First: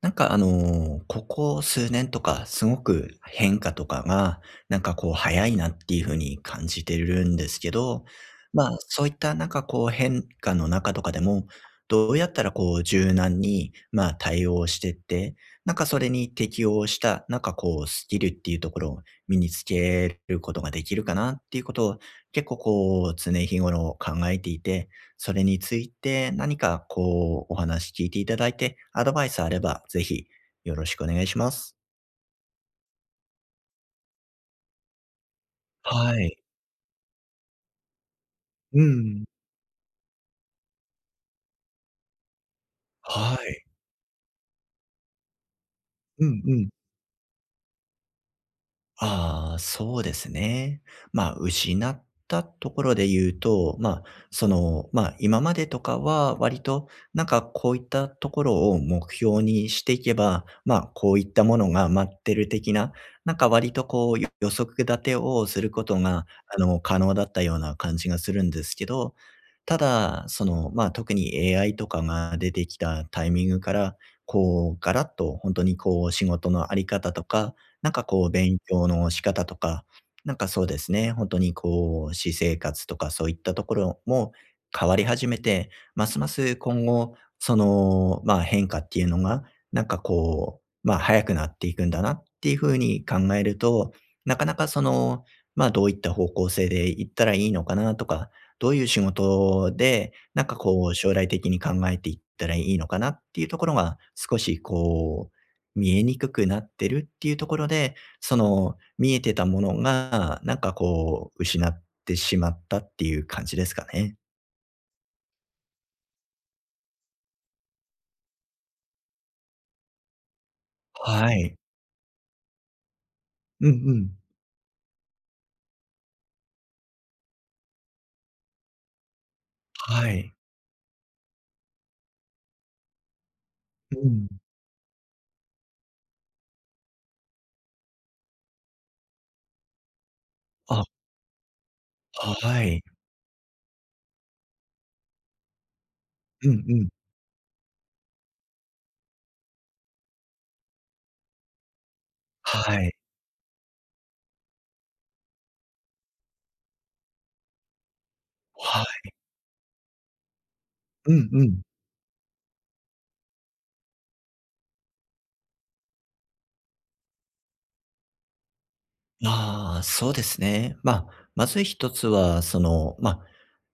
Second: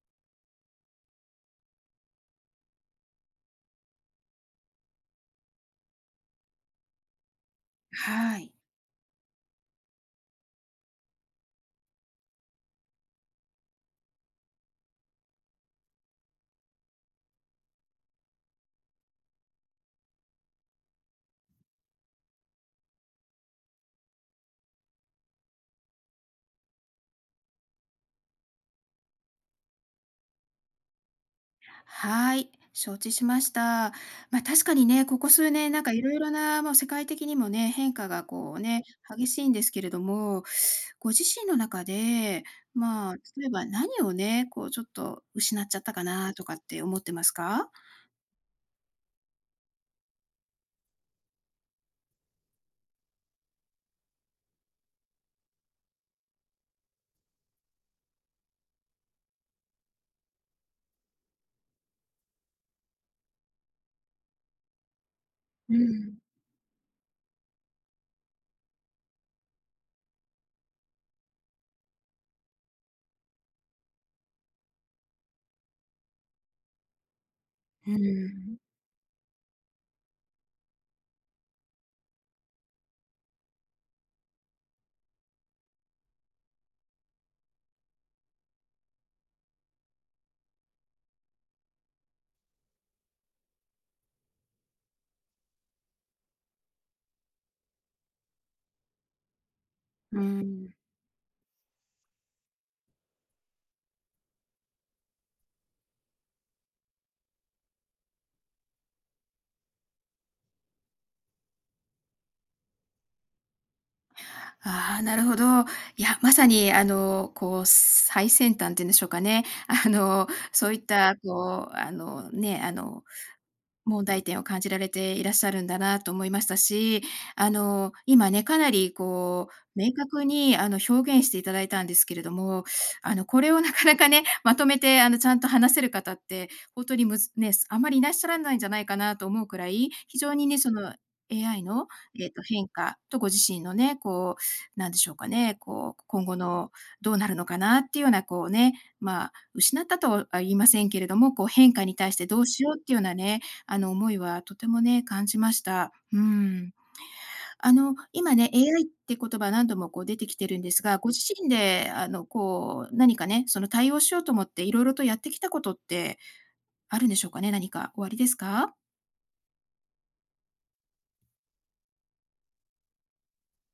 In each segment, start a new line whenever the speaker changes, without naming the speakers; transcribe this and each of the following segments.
なんかあの、ここ数年とか、すごく変化とかが、なんかこう早いなっていう風に感じてるんですけど、
はい。
まあ、そういったなんかこう変化の中とかでも、どうやったらこう柔軟に、まあ、対応してって、なんかそれに適応した、なんかこうスキルっていうところを身につけることができるかなっていうことを、結構こう常日頃考えていて、それについて何かこうお話聞いていただいて、アドバイスあればぜひよろしくお願いします。
はい、承知しました。確かにね、ここ数年なんかいろ
は
いろ
い。
な、もう世界的にもね、変化がこう
う
ね、
ん。
激しいんですけれども、ご自身の中で、まあ、
は
例え
い。
ば何をね、こうちょっと失っちゃったか
う
な
ん
とか
う
っ
ん。
て思ってますか？
ああ、そうですね。まあ、失ったところで言うと、まあ、その、まあ、今までとかは割と、なんかこういったところを目標にしていけば、まあ、こういったものが待ってる的な、なんか割とこう、予測立てをする
う
こと
ん。
が、あの、可能だったような感じがするんですけど、ただ、その、まあ、特に AI とかが出てきたタイミングから、こう、ガラッと本当にこう、仕事のあり方とか、な
う
んかこう勉
ん。
強の仕方とか、なんかそうですね、本当にこう私生活とかそういったところも変わり始めて、ますます今後、その、まあ、変化っていうのが、なんかこう、まあ、早くなっていくんだなっていうふうに考えると、なかなかその、まあ、どういった方向性で行ったらいいのかなとか、どういう仕事で、
う
なんか
ん。
こう将来的に考えていったらいいのかなっていうところが、少しこう見えにくくなってるっていうところで、その、見えてたものが、なんかこう、失ってしまったっていう感じですかね。
ああ、なるほど。いや、まさにこう最先端っていうんでしょうかね。あの、そういった
はい。
こう、あの、ね、あの
うんう
問
ん。
題点を感じられていらっしゃるんだなと思いましたし、今ね、かなりこう、明
は
確
い。
に表現していただいたんですけれども、あの、これを なかな
う
かね、
ん。
まとめてちゃんと話せる方って、本当にむずね、あまりいらっしゃらないんじゃないかなと思うくらい、非常にね、そ
あ、
の AI の、
は
変
い。
化とご自身のね、こう、なんでしょうかね、こう、今後
うん
の
うん。
どうなるのかなっていうようなこうね、まあ、失ったとは言いませんけれども、こう、変化に対してどうしよ
は
うっ
い。
ていうようなね、あの、思いはとてもね、感じました。うん。あの、今ね、
は
AI っ
い。
て言葉何度もこう出てきてるんですが、ご
う
自
んう
身
ん。
でこう、何かね、その対応しようと思っていろいろとやってきたことってあるんでしょうかね？何かおありですか？
ああ、そうですね。まあ、まず一つは、その、まあ、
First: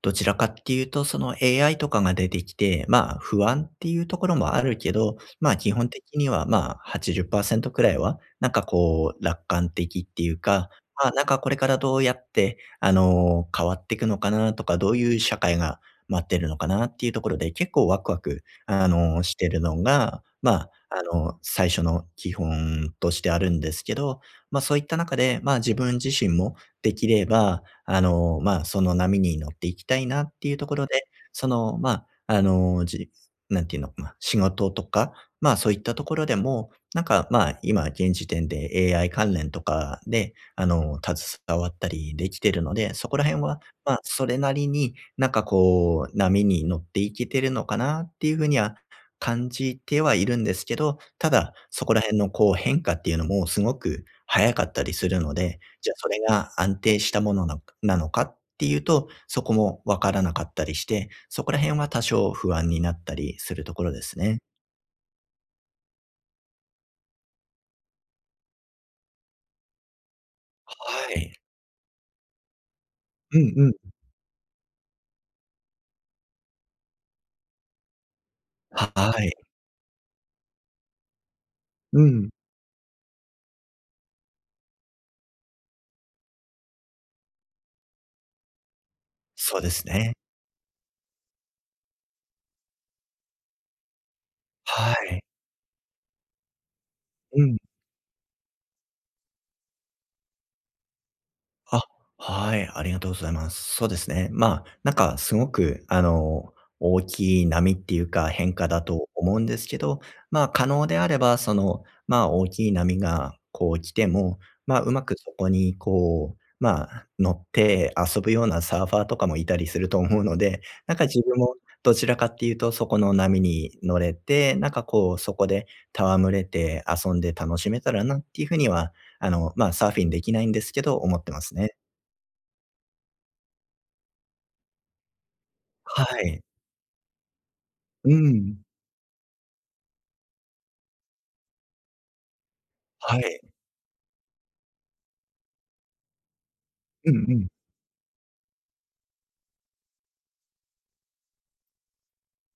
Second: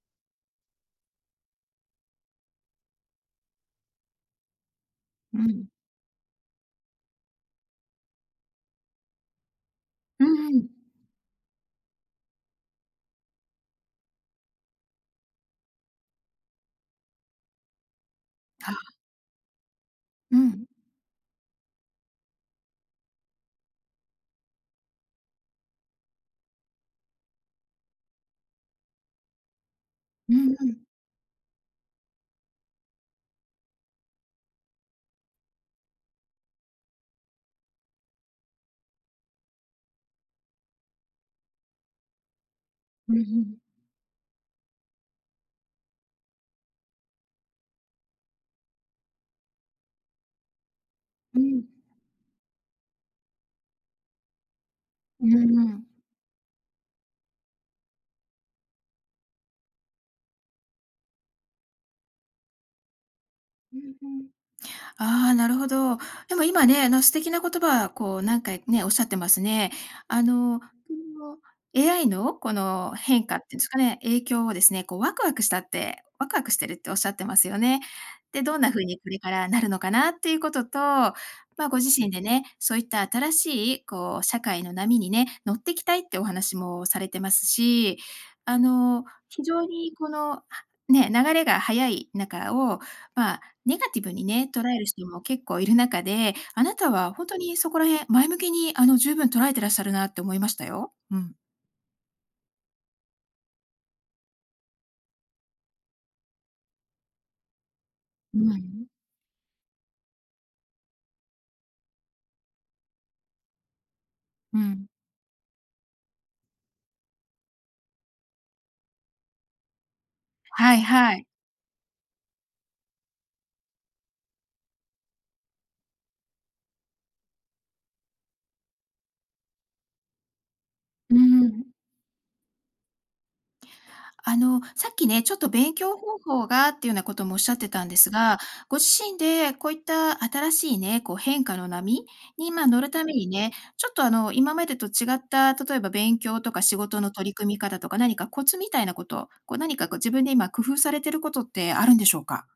どちらかっていうと、その AI とかが出てきて、まあ、不安っていうところもあるけど、
う
まあ、
ん。
基本的には、まあ、80%くらいは、なんかこう、楽観的って
う
いう
んうん。
か、まあ、なんかこれからどうやって、あの、変わっていくのかなとか、どういう社会が待ってるのかなっていうところで、結構ワクワク、あ
あ、
の、してるのが、
う
ま
ん。
あ、あの、最初の基本としてあるんですけど、ま、そういった中で、ま、自分自身もできれば、あの、ま、その波に乗っていきたいなっ
う
ていう
んう
とこ
ん。
ろで、その、まあ、あの、なんていうの、まあ、仕事とか、ま、そういったところでも、なんか、ま、今現時点で AI 関連とかで、あの、携わったりできてるので、そ
う
こ
んう
ら辺
ん。
は、ま、それなりに、なんかこう、波に乗っていけてるのかなっていう風には感じてはいるんですけど、た
う
だ、
ん。
そこら辺のこう変化っていうのもすごく早かったりする
う
の
ん
で、
うん。
じゃあそれが安定したものなのかっていうと、そこもわからなかったりして、そこら辺は多少不安になったりすると
うん
ころです
うん。
ね。
ああ、なるほど。でも今ね、あの素敵な言葉、こう何回ね、おっしゃってますね。あの、こ
は
の
い。
AI のこの変化
う
っ
ん
ていうんです
う
か
ん。
ね、影響をですね、ワクワクしてるっておっしゃってますよね。で、どんな風
は
にこれ
は
か
い。
らなるのかなっていうことと、まあ、ご自
う
身で
ん。
ね、そういった新しいこう社会の波にね、乗ってきたいってお話もされてますし、あの、非
そ
常
うです
にこ
ね。
の、ね、流れが速い中を、まあ、ネガティブにね、捉える
は
人も
い。
結構いる中で、あなたは本当
うん
にそこら辺、前向きに十分捉えてらっしゃるなって思いましたよ。うん。
あ、はい、ありがとうございます。そうですね。まあ、なんかすごく、あの、大きい波っていうか
う
変化だ
ん。
と思うんですけど、まあ、可能であれば、その、まあ、大きい波がこう来ても、
う
まあ、
ん。
うまくそこにこう、まあ、乗って遊ぶようなサーファーとかもいたりすると思うので、
はい
なんか
は
自
い。
分もどちらかっていうと、そこの波に乗れて、なんかこう、そこで戯れて遊んで楽しめたらなっていうふうにはあの、まあ、サーフィンできないんですけど、
う
思ってます
ん
ね。
あの、さっきね、ちょっと勉強
は
方
い。
法がっていうようなこともおっしゃってたんです
う
が、
ん。
ご自身でこういった新しいね、こう変化の波に、まあ、乗るため
は
に
い。
ね、ちょっとあの、今までと違った、例えば勉強とか仕事の
うん
取
う
り
ん。
組み方とか、何かコツみたいなこと、こう何かこう自分で今工夫されてることってあるんでしょうか？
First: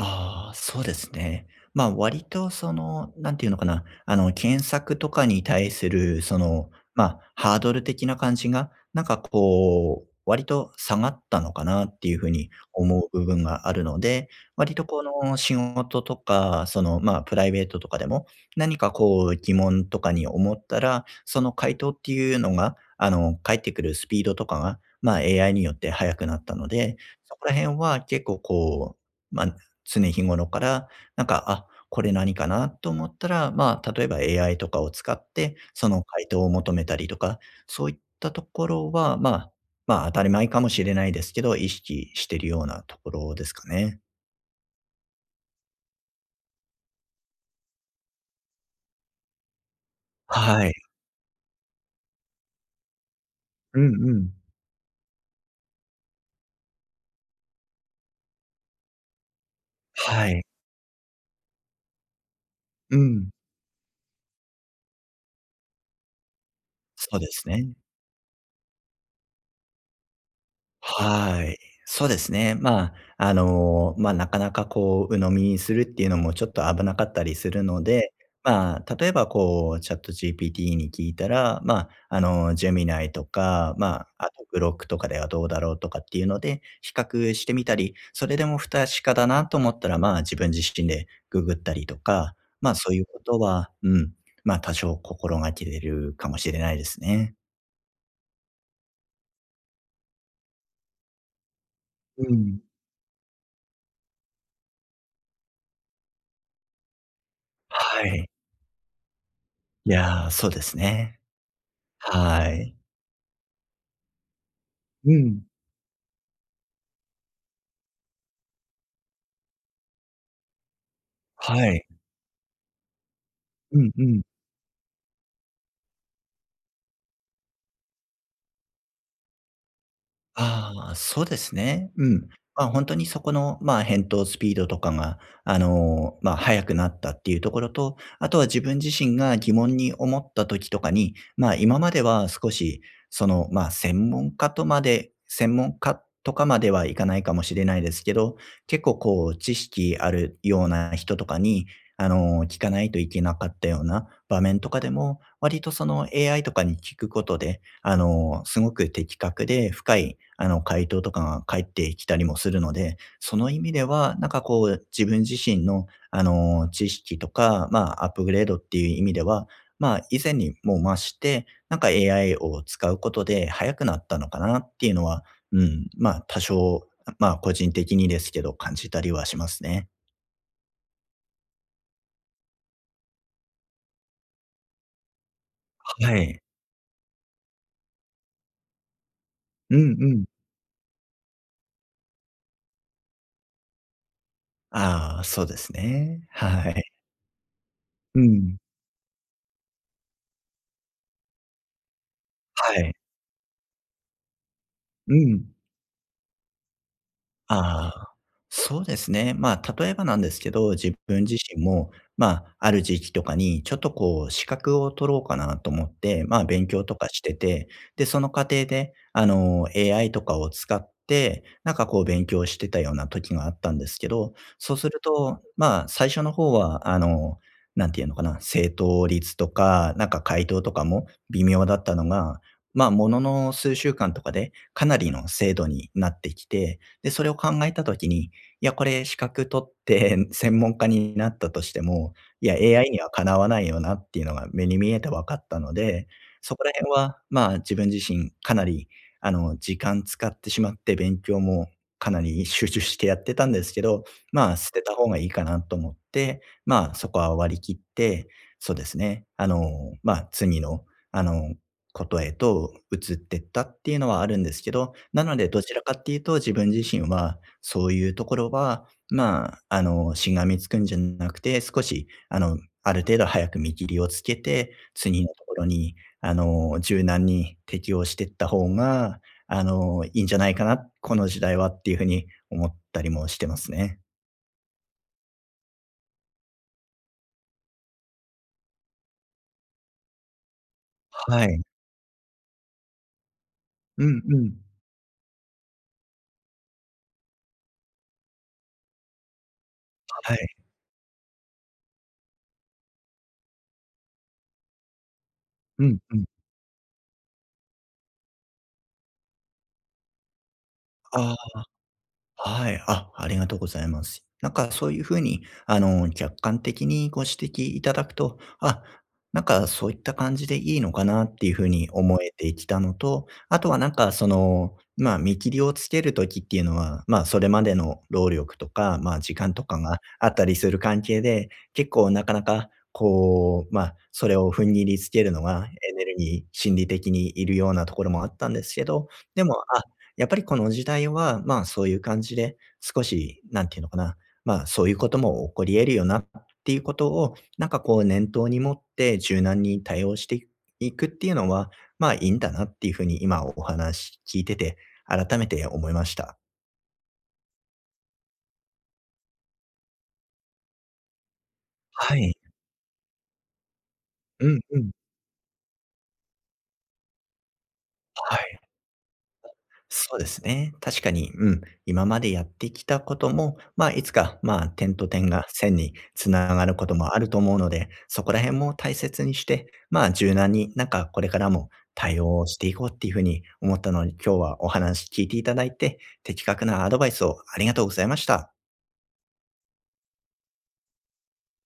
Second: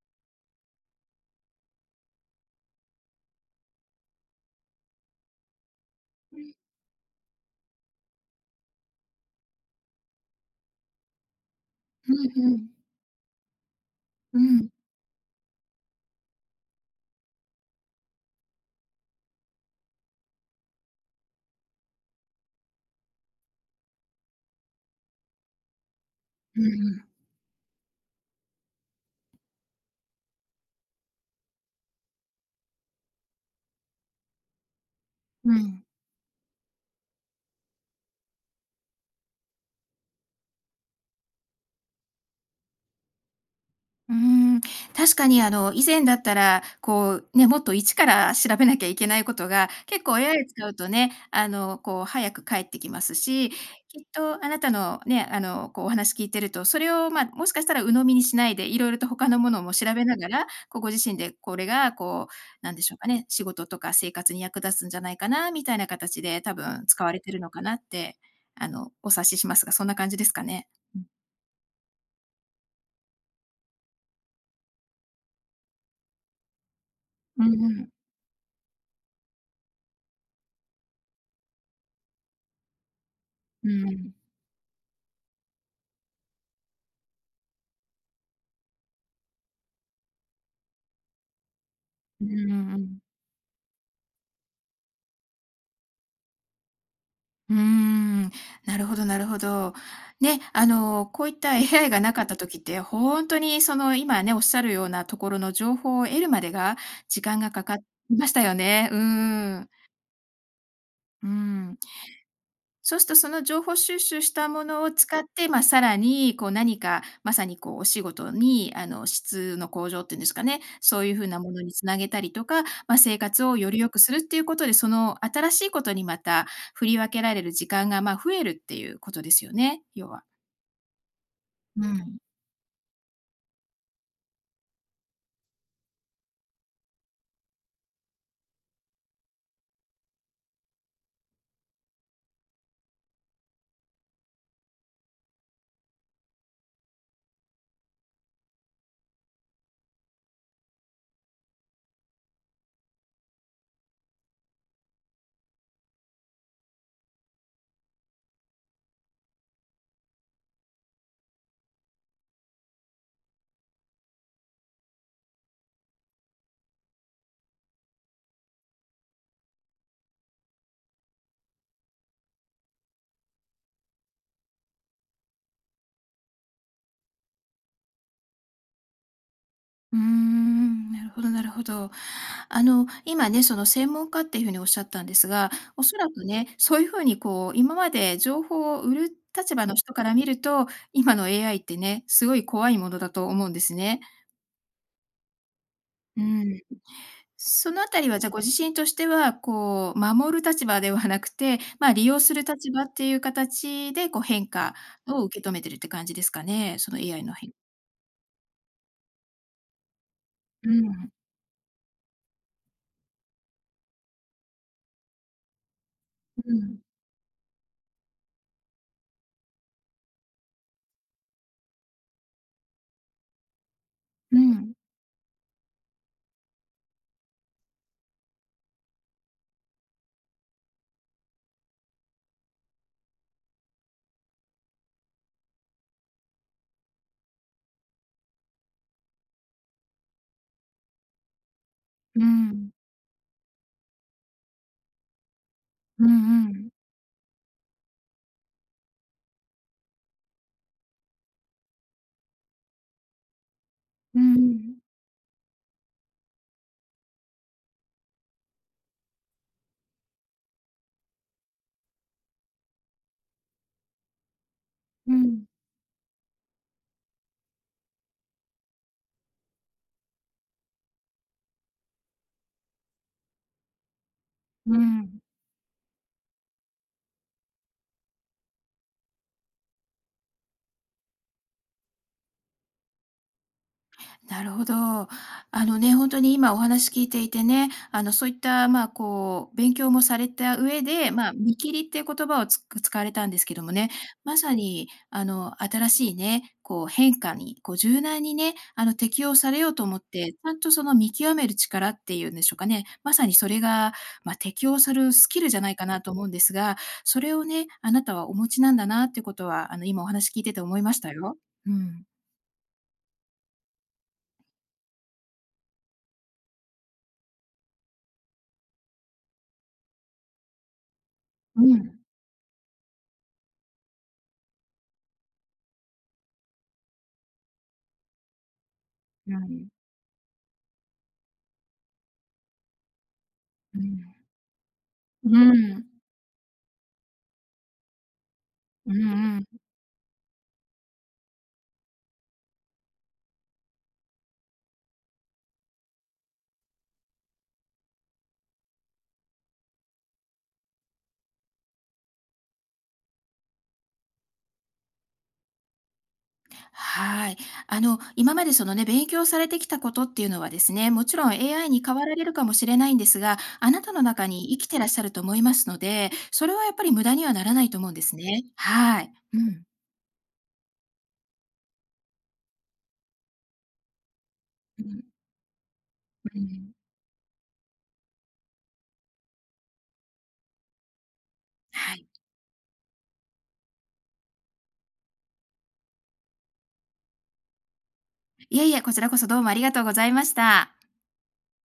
ああ、そうですね。まあ、割とその、なんていうのかな、あの、検索とかに対する、その、まあ、ハードル的な感じが、なんかこう、割と下がったのかなって
う
いうふうに
んうん。
思う部分があるので、
うん。
割とこの仕事とか、その、まあ、プライベートとかでも、何かこう、疑問とかに思ったら、その回答っていうのが、あの、返ってくるスピードとかが、まあ、AI によって速くなった
うんう
ので、
ん。
そこら辺は結構こう、まあ、常日頃から、なんか、あ、これ何かなと思ったら、まあ、例えば AI とかを使っ
う
て、
ん。
その回答を求めたりとか、そういったところは、まあ、まあ、当たり前かもしれないですけど、意識してるようなところですかね。
ーん、確かにあの、以前だったら、こう、ね、もっと一から調べなきゃいけないことが、結構親 i
は
使う
い。
とね、あの、こう早く返ってきますし、
うん
きっ
うん。
とあなたのね、あの、こうお話聞いてると、それを、もしかしたら鵜呑みにしないで、いろいろと他のものも調べな
は
が
い。
ら、こうご自身でこれがこう、なんでしょ
う
うかね、
ん。
仕事とか生活に役立つんじゃないかなみたいな形で、多分使わ
そう
れ
で
てる
す
のか
ね。
なって、あの、お察ししますが、そんな感じですかね？
はい。そうですね。まあ、あの、まあ、なかなかこう鵜呑みにするっていうのもちょっと危なかったり
う
す
ん
る
う
の
ん。
で、まあ、例えばこう ChatGPT に聞いたら、まあ、あの、ジェミナイと
う
か、ま
ん。
あ、あと g ロックとかではどうだろうとかっていうので、比較してみたり、それでも不確かだなと思ったら、まあ、自分自身でググったりと
う
か、
ん
まあ、
う
そう
ん。
いうことは、うん、まあ、多少心がけれるかもしれないですね。
うーん、なるほどなるほど。ね、あの、こういった AI がなかっ
う
た時
ん。
って、ほんとにその、今ね、おっしゃるようなところの情報を得るまでが、時間がかかり
はい。
ましたよね。うーん。
いやー、そうですね。
うーん。
はい。
そうすると、その情報収集したものを
う
使っ
ん。
て、まあ、さらにこう何か、まさにこうお仕事に、あの、質の向上っていうんですかね、そういう風なもの
は
につ
い。
なげたりとか、まあ、生活をより
うん
良く
う
する
ん
っていうことで、その新しいことにまた振り分けられる時間が、増えるっていうことですよね、要は。
ああ、そうです
う
ね。う
ん。
ん。まあ、本当にそこの、まあ、返答スピードとかが、あの、まあ、速くなったっていうところと、あとは自分自身が疑問に思った時とかに、まあ、今までは少し、その、まあ、専門家とかまではいかないかもしれないですけど、結構こう知識あるような人とかに、あの、聞かないといけなかったような場面とかでも、割とその AI とかに聞くことで、あの、すごく的確で深い、あの、回答とかが返ってきたりもするので、その意味では、なんかこう、自分自身の、あの、知識とか、まあ、アップグレードっていう意味では、まあ、以前にも増して、なんか AI を使うことで早くなったのかなっていうのは、うん、まあ、多少、まあ、個人的にですけど、感じたりはしますね。
うーん、なるほどなるほど。あの、今ね、その専門家っていうふうにおっしゃったんですが、おそら
は
く
い。
ね、そういうふうにこう、今まで情報を売る立場の
う
人
ん
から
うん。
見ると、今の AI ってね、すごい怖いものだと思うんですね。
ああ、そうです
う
ね。
ん。
はい。
そのあたりは、
う
じゃあご自
ん。
身としては、こう、守る立場ではなくて、まあ、利用する立
は
場
い。
っていう形で、こう、変化
う
を受
ん。
け止めてるって感じですかね？その AI の変化
ああ、そうですね。まあ、例えばなんですけ
う
ど、自
ん
分自身も、まあ、ある時期とかに、ちょっとこう、資格を取ろうかなと思って、まあ、勉強とかしてて、で、その過程で、あの、AI とかを使って、なんかこう、勉強してたような時があったんですけど、そうすると、まあ、最初の方は、あの、なんていうのかな、正答率とか、なんか回答とかも微妙だったのが、まあ、ものの数週間とかで、かなりの精度になってきて、で、それを考えた時に、いや、これ資格取って専門家になったとしても、いや、AI にはかなわないよなっていうのが目に見えて分かったの
う
で、
んう
そこ
ん。
ら辺は、まあ、自分自身かなり、あの、時間使ってしまって、勉強もかなり集中してやってたんですけど、
うんう
まあ、捨
ん。
てた方がいいかなと思って、まあ、そこは割り切って、そうですね、あの、まあ、次の、あの、ことへと移ってったっていうのはあるんですけど、
うん。
な
う
ので
ん。
どちらかっていうと自分自身は、そういうところは、まあ、あの、しがみつくんじゃなくて、少し、あの、ある程度早く見切りをつけて、
うんうん
次のところに、あの、柔軟に適応していった方が、あの、いいんじゃないかな、この時代はっていうふうに思ったりもしてますね。
なるほど。あのね、本当に今お話聞いていてね、あの、そういった、まあ、こう、勉強もされた上で、まあ、
は
見
い。
切りっていう言葉を使われたんですけどもね、
うんう
ま
ん。
さに、あの、新しいね、こう、変化に、こう、柔軟にね、あの、適応されようと思って、
は
ちゃ
い。
んとその見極める力っていうんでしょうかね、まさにそれが、まあ、適応するスキルじゃない
う
か
ん
なと
うん。
思うんですが、それをね、あなたはお持ちなんだなってことは、あの、今お話聞いてて思いました
あ
よ。
あ。
うん。
はい。あ、ありがとうございます。なんかそういうふうに、あの、客観的にご指摘いただくと、あ、なんかそういった感じでいいのかなっていうふ
う
うに
ん。
思えてきたのと、あとはなんかその、まあ見切りをつけるときっていうのは、まあそれまでの労力とか、まあ時
う
間と
ん。
かがあったりする関係で、結構なかなかこう、
う
まあ
ん。
それを踏ん切りつけ
う
るのが
ん。
エネルギー、心理的にいるようなところもあったんですけ
う
ど、
んう
で
ん。
も、やっぱりこの時代は、まあ、そういう感じで、少し、なんていうのかな、まあ、そういうことも起こり得るよなっていうことを、なんかこう念頭に持って柔軟に対応していくっていうのは、まあ、いいんだなっていうふうに今お話聞いてて改めて思いました。
はい。あの、今までそのね、勉強されてきたことっていうのはですね、もちろん AI に代わら
は
れる
い。
かもしれないんですが、あなたの中
う
に生
ん
き
う
てらっ
ん。
しゃると思いますので、それはやっぱり無駄にはならないと思うんです
は
ね。
い。
はい。うん。
そうですね。確かに、うん。今までやってきたことも、まあ、いつか、まあ、
う
点
ん。
と点が線につ
う
なが
ん。
ることもあると思うので、そこら辺も大切にして、まあ、柔軟になんかこれからも
はい。
対応していこうっていうふうに思ったので、今日はお話聞いていただいて、的確なアドバイスをありがとうございました。
いえいえ、こちらこそどうもありがとうございました。